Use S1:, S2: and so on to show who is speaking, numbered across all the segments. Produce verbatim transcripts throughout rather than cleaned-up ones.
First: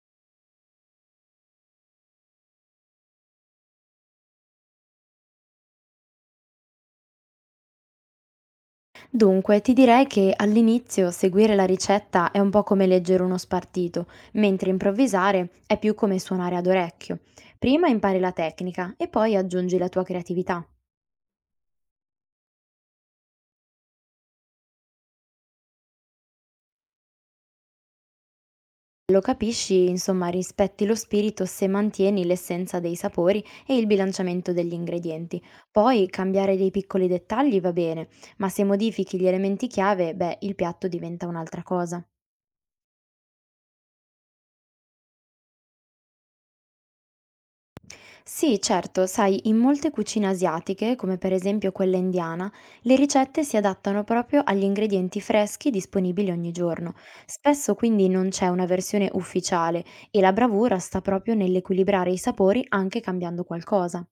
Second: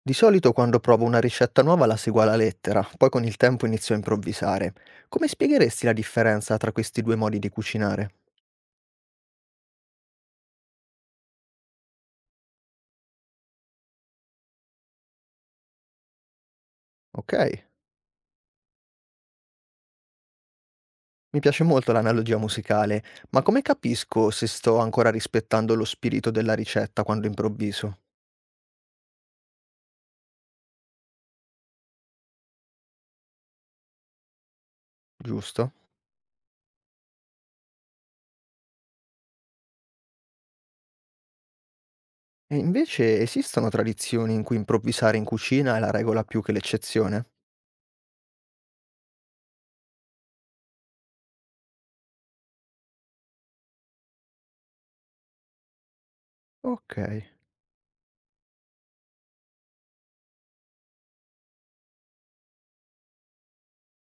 S1: Di solito quando provo una ricetta nuova la seguo alla lettera, poi con il tempo inizio a improvvisare. Come spiegheresti la differenza tra questi due modi di cucinare?
S2: Dunque, ti direi che all'inizio seguire la ricetta è un po' come leggere uno spartito, mentre improvvisare è più come suonare ad orecchio.
S1: Ok,
S2: Prima impari la tecnica e poi aggiungi la tua creatività.
S1: mi piace molto l'analogia musicale, ma come capisco se sto ancora rispettando lo spirito della ricetta quando improvviso?
S2: Lo capisci, insomma, rispetti lo spirito se mantieni l'essenza dei sapori e il bilanciamento degli ingredienti.
S1: Giusto?
S2: Poi cambiare dei piccoli dettagli va bene, ma se modifichi gli elementi chiave, beh, il piatto diventa un'altra cosa.
S1: E invece esistono tradizioni in cui improvvisare in cucina è la regola più che l'eccezione?
S2: Sì, certo, sai, in molte cucine asiatiche, come per esempio quella indiana, le ricette si adattano proprio agli ingredienti freschi disponibili ogni giorno.
S1: Ok.
S2: Spesso quindi non c'è una versione ufficiale e la bravura sta proprio nell'equilibrare i sapori anche cambiando qualcosa.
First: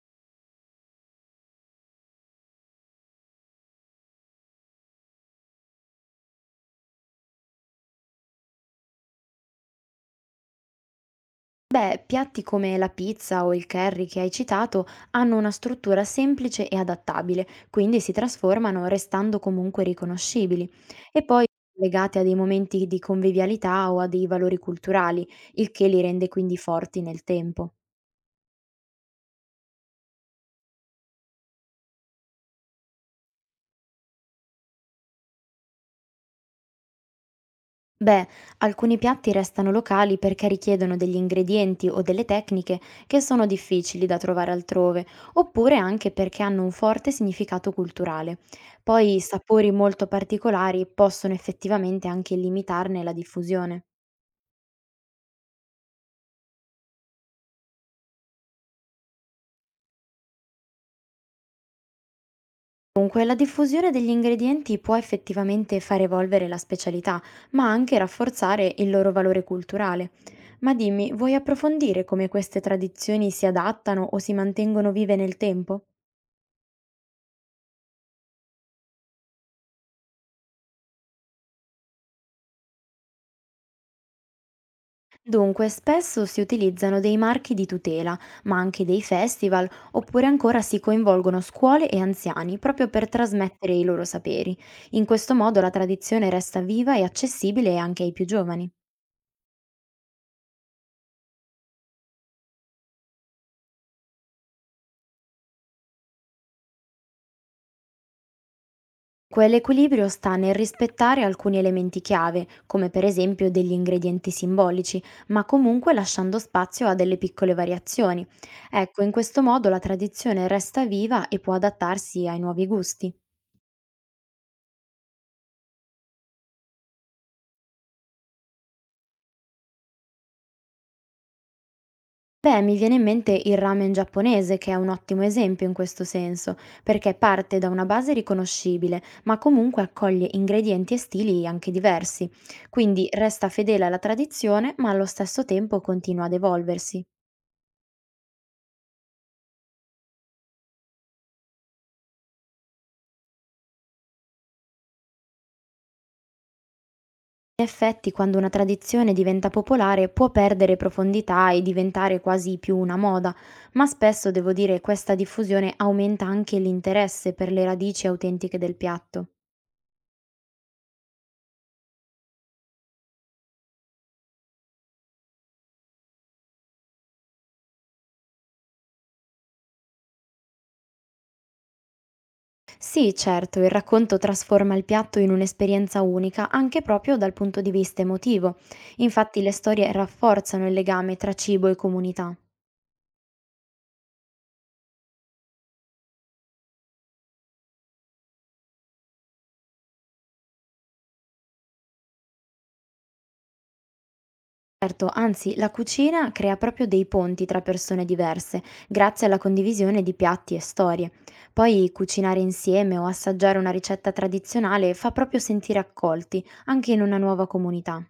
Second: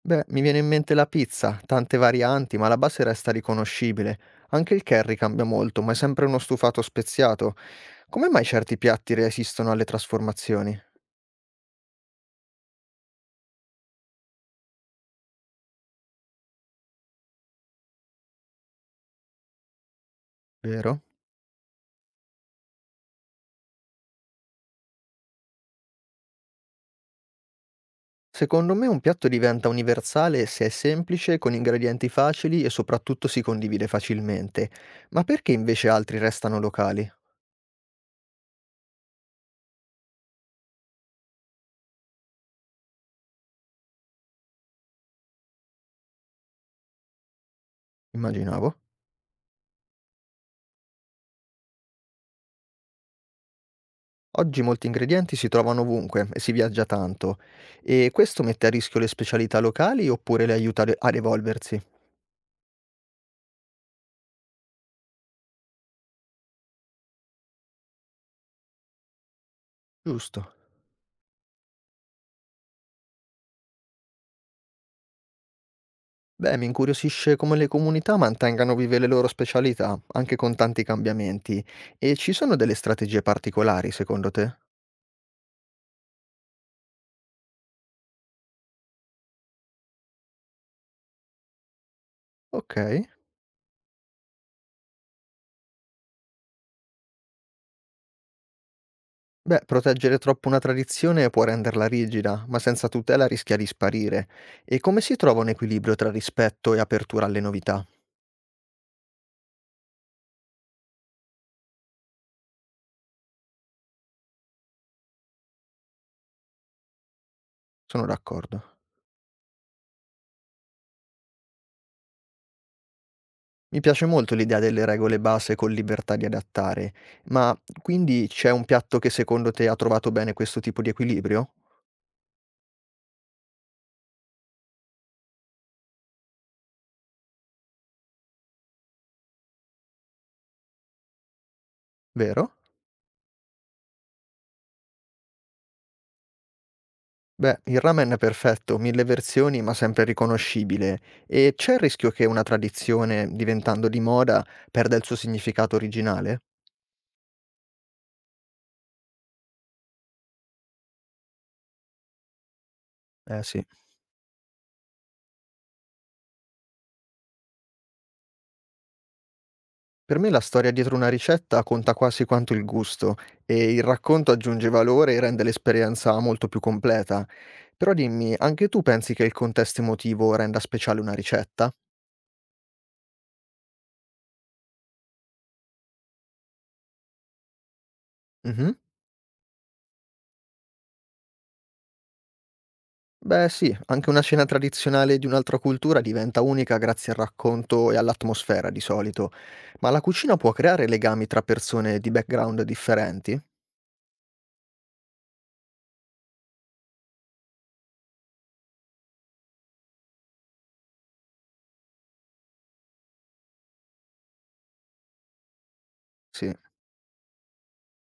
S1: Beh, mi viene in mente la pizza, tante varianti, ma la base resta riconoscibile. Anche il curry cambia molto, ma è sempre uno stufato speziato. Come mai certi piatti resistono alle trasformazioni?
S2: Beh, piatti come la pizza o il curry che hai citato hanno una struttura semplice e adattabile, quindi si trasformano restando comunque riconoscibili.
S1: Vero?
S2: E poi legati a dei momenti di convivialità o a dei valori culturali, il che li rende quindi forti nel tempo.
S1: Secondo me un piatto diventa universale se è semplice, con ingredienti facili e soprattutto si condivide facilmente. Ma perché invece altri restano locali?
S2: Beh, alcuni piatti restano locali perché richiedono degli ingredienti o delle tecniche che sono difficili da trovare altrove, oppure anche perché hanno un forte significato culturale.
S1: Immaginavo.
S2: Poi sapori molto particolari possono effettivamente anche limitarne la diffusione.
S1: Oggi molti ingredienti si trovano ovunque e si viaggia tanto. E questo mette a rischio le specialità locali oppure le aiuta ad ad evolversi?
S2: Comunque, la diffusione degli ingredienti può effettivamente far evolvere la specialità, ma anche rafforzare il loro valore culturale.
S1: Giusto.
S2: Ma dimmi, vuoi approfondire come queste tradizioni si adattano o si mantengono vive nel tempo?
S1: Beh, mi incuriosisce come le comunità mantengano vive le loro specialità, anche con tanti cambiamenti. E ci sono delle strategie particolari, secondo te?
S2: Dunque, spesso si utilizzano dei marchi di tutela, ma anche dei festival, oppure ancora si coinvolgono scuole e anziani proprio
S1: Ok.
S2: per trasmettere i loro saperi. In questo modo la tradizione resta viva e accessibile anche ai più giovani.
S1: Beh, proteggere troppo una tradizione può renderla rigida, ma senza tutela rischia di sparire. E come si trova un equilibrio tra rispetto e apertura alle novità?
S2: Quell'equilibrio sta nel rispettare alcuni elementi chiave, come per esempio degli ingredienti simbolici, ma comunque lasciando spazio a delle piccole
S1: Sono
S2: variazioni.
S1: d'accordo.
S2: Ecco, in questo modo la tradizione resta viva e può adattarsi ai nuovi gusti.
S1: Mi piace molto l'idea delle regole base con libertà di adattare, ma quindi c'è un piatto che secondo te ha trovato bene questo tipo di equilibrio?
S2: Beh, mi viene in mente il ramen giapponese, che è un ottimo esempio in questo senso, perché parte da una base riconoscibile, ma comunque accoglie ingredienti e stili anche diversi.
S1: Vero?
S2: Quindi resta fedele alla tradizione, ma allo stesso tempo continua ad evolversi. In
S1: Beh, il ramen è perfetto, mille versioni ma sempre riconoscibile. E c'è il rischio che una tradizione, diventando di moda, perda il suo significato originale?
S2: effetti, quando una tradizione diventa popolare, può perdere profondità e diventare quasi più una moda,
S1: Eh sì.
S2: ma spesso, devo dire, questa diffusione aumenta anche l'interesse per le radici autentiche del piatto.
S1: Per me la storia dietro una ricetta conta quasi quanto il gusto e il racconto aggiunge valore e rende l'esperienza molto più completa. Però dimmi, anche tu pensi che il contesto emotivo renda speciale una ricetta?
S2: Sì, certo, il racconto trasforma il piatto in un'esperienza unica, anche proprio dal punto di vista emotivo.
S1: Mhm.
S2: Infatti le storie rafforzano il legame tra cibo e comunità.
S1: Beh sì, anche una cena tradizionale di un'altra cultura diventa unica grazie al racconto e all'atmosfera di solito. Ma la cucina può creare legami tra persone di background differenti?
S2: Certo, anzi, la cucina crea proprio dei ponti tra persone diverse, grazie alla condivisione di piatti e storie. Poi cucinare insieme o assaggiare una ricetta tradizionale fa proprio sentire accolti,
S1: Sì.
S2: anche in una nuova comunità.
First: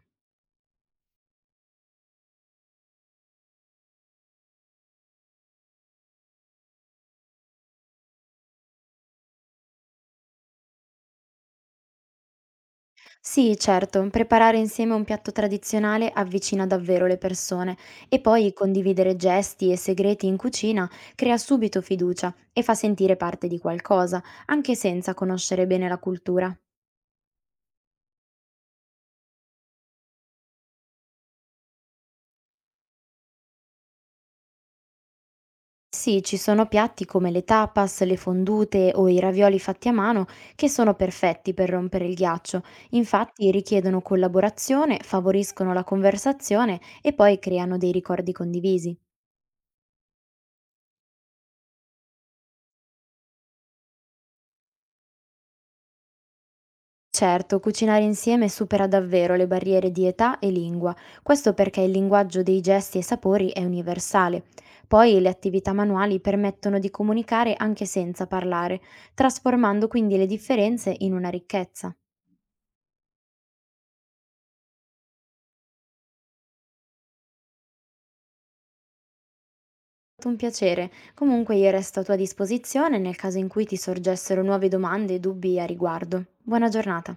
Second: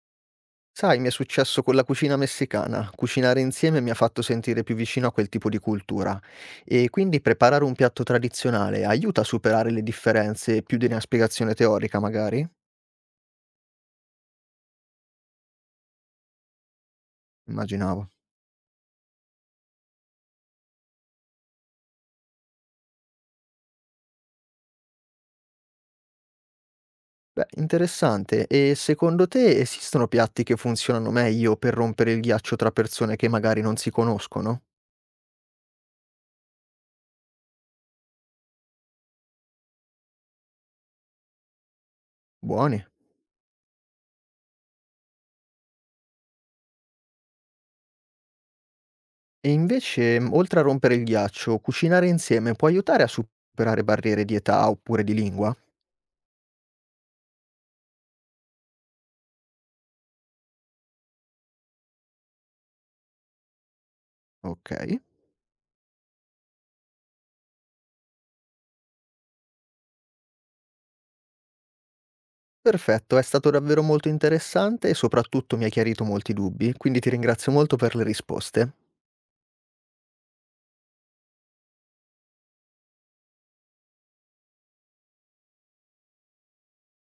S1: Sai, mi è successo con la cucina messicana. Cucinare insieme mi ha fatto sentire più vicino a quel tipo di cultura. E quindi preparare un piatto tradizionale aiuta a superare le differenze più di una spiegazione teorica, magari?
S2: Sì, certo, preparare insieme un piatto tradizionale avvicina davvero le persone
S1: Immaginavo.
S2: e poi condividere gesti e segreti in cucina crea subito fiducia e fa sentire parte di qualcosa, anche senza conoscere bene la cultura.
S1: Beh, interessante. E secondo te esistono piatti che funzionano meglio per rompere il ghiaccio tra persone che magari non si conoscono?
S2: Sì, ci sono piatti come le tapas, le fondute o i ravioli fatti a mano che sono perfetti per rompere il ghiaccio.
S1: Buoni.
S2: Infatti richiedono collaborazione, favoriscono la conversazione e poi creano dei ricordi condivisi.
S1: E invece, mh, oltre a rompere il ghiaccio, cucinare insieme può aiutare a superare barriere di età oppure di lingua?
S2: Certo, cucinare insieme supera davvero le barriere di età e lingua, questo perché il linguaggio dei gesti e sapori è universale.
S1: Ok.
S2: Poi le attività manuali permettono di comunicare anche senza parlare, trasformando quindi le differenze in una ricchezza. È
S1: Perfetto, è stato davvero molto interessante e soprattutto mi ha chiarito molti dubbi, quindi ti ringrazio molto per le risposte.
S2: stato un piacere, comunque io resto a tua disposizione nel caso in cui ti sorgessero nuove domande e dubbi a riguardo. Buona giornata.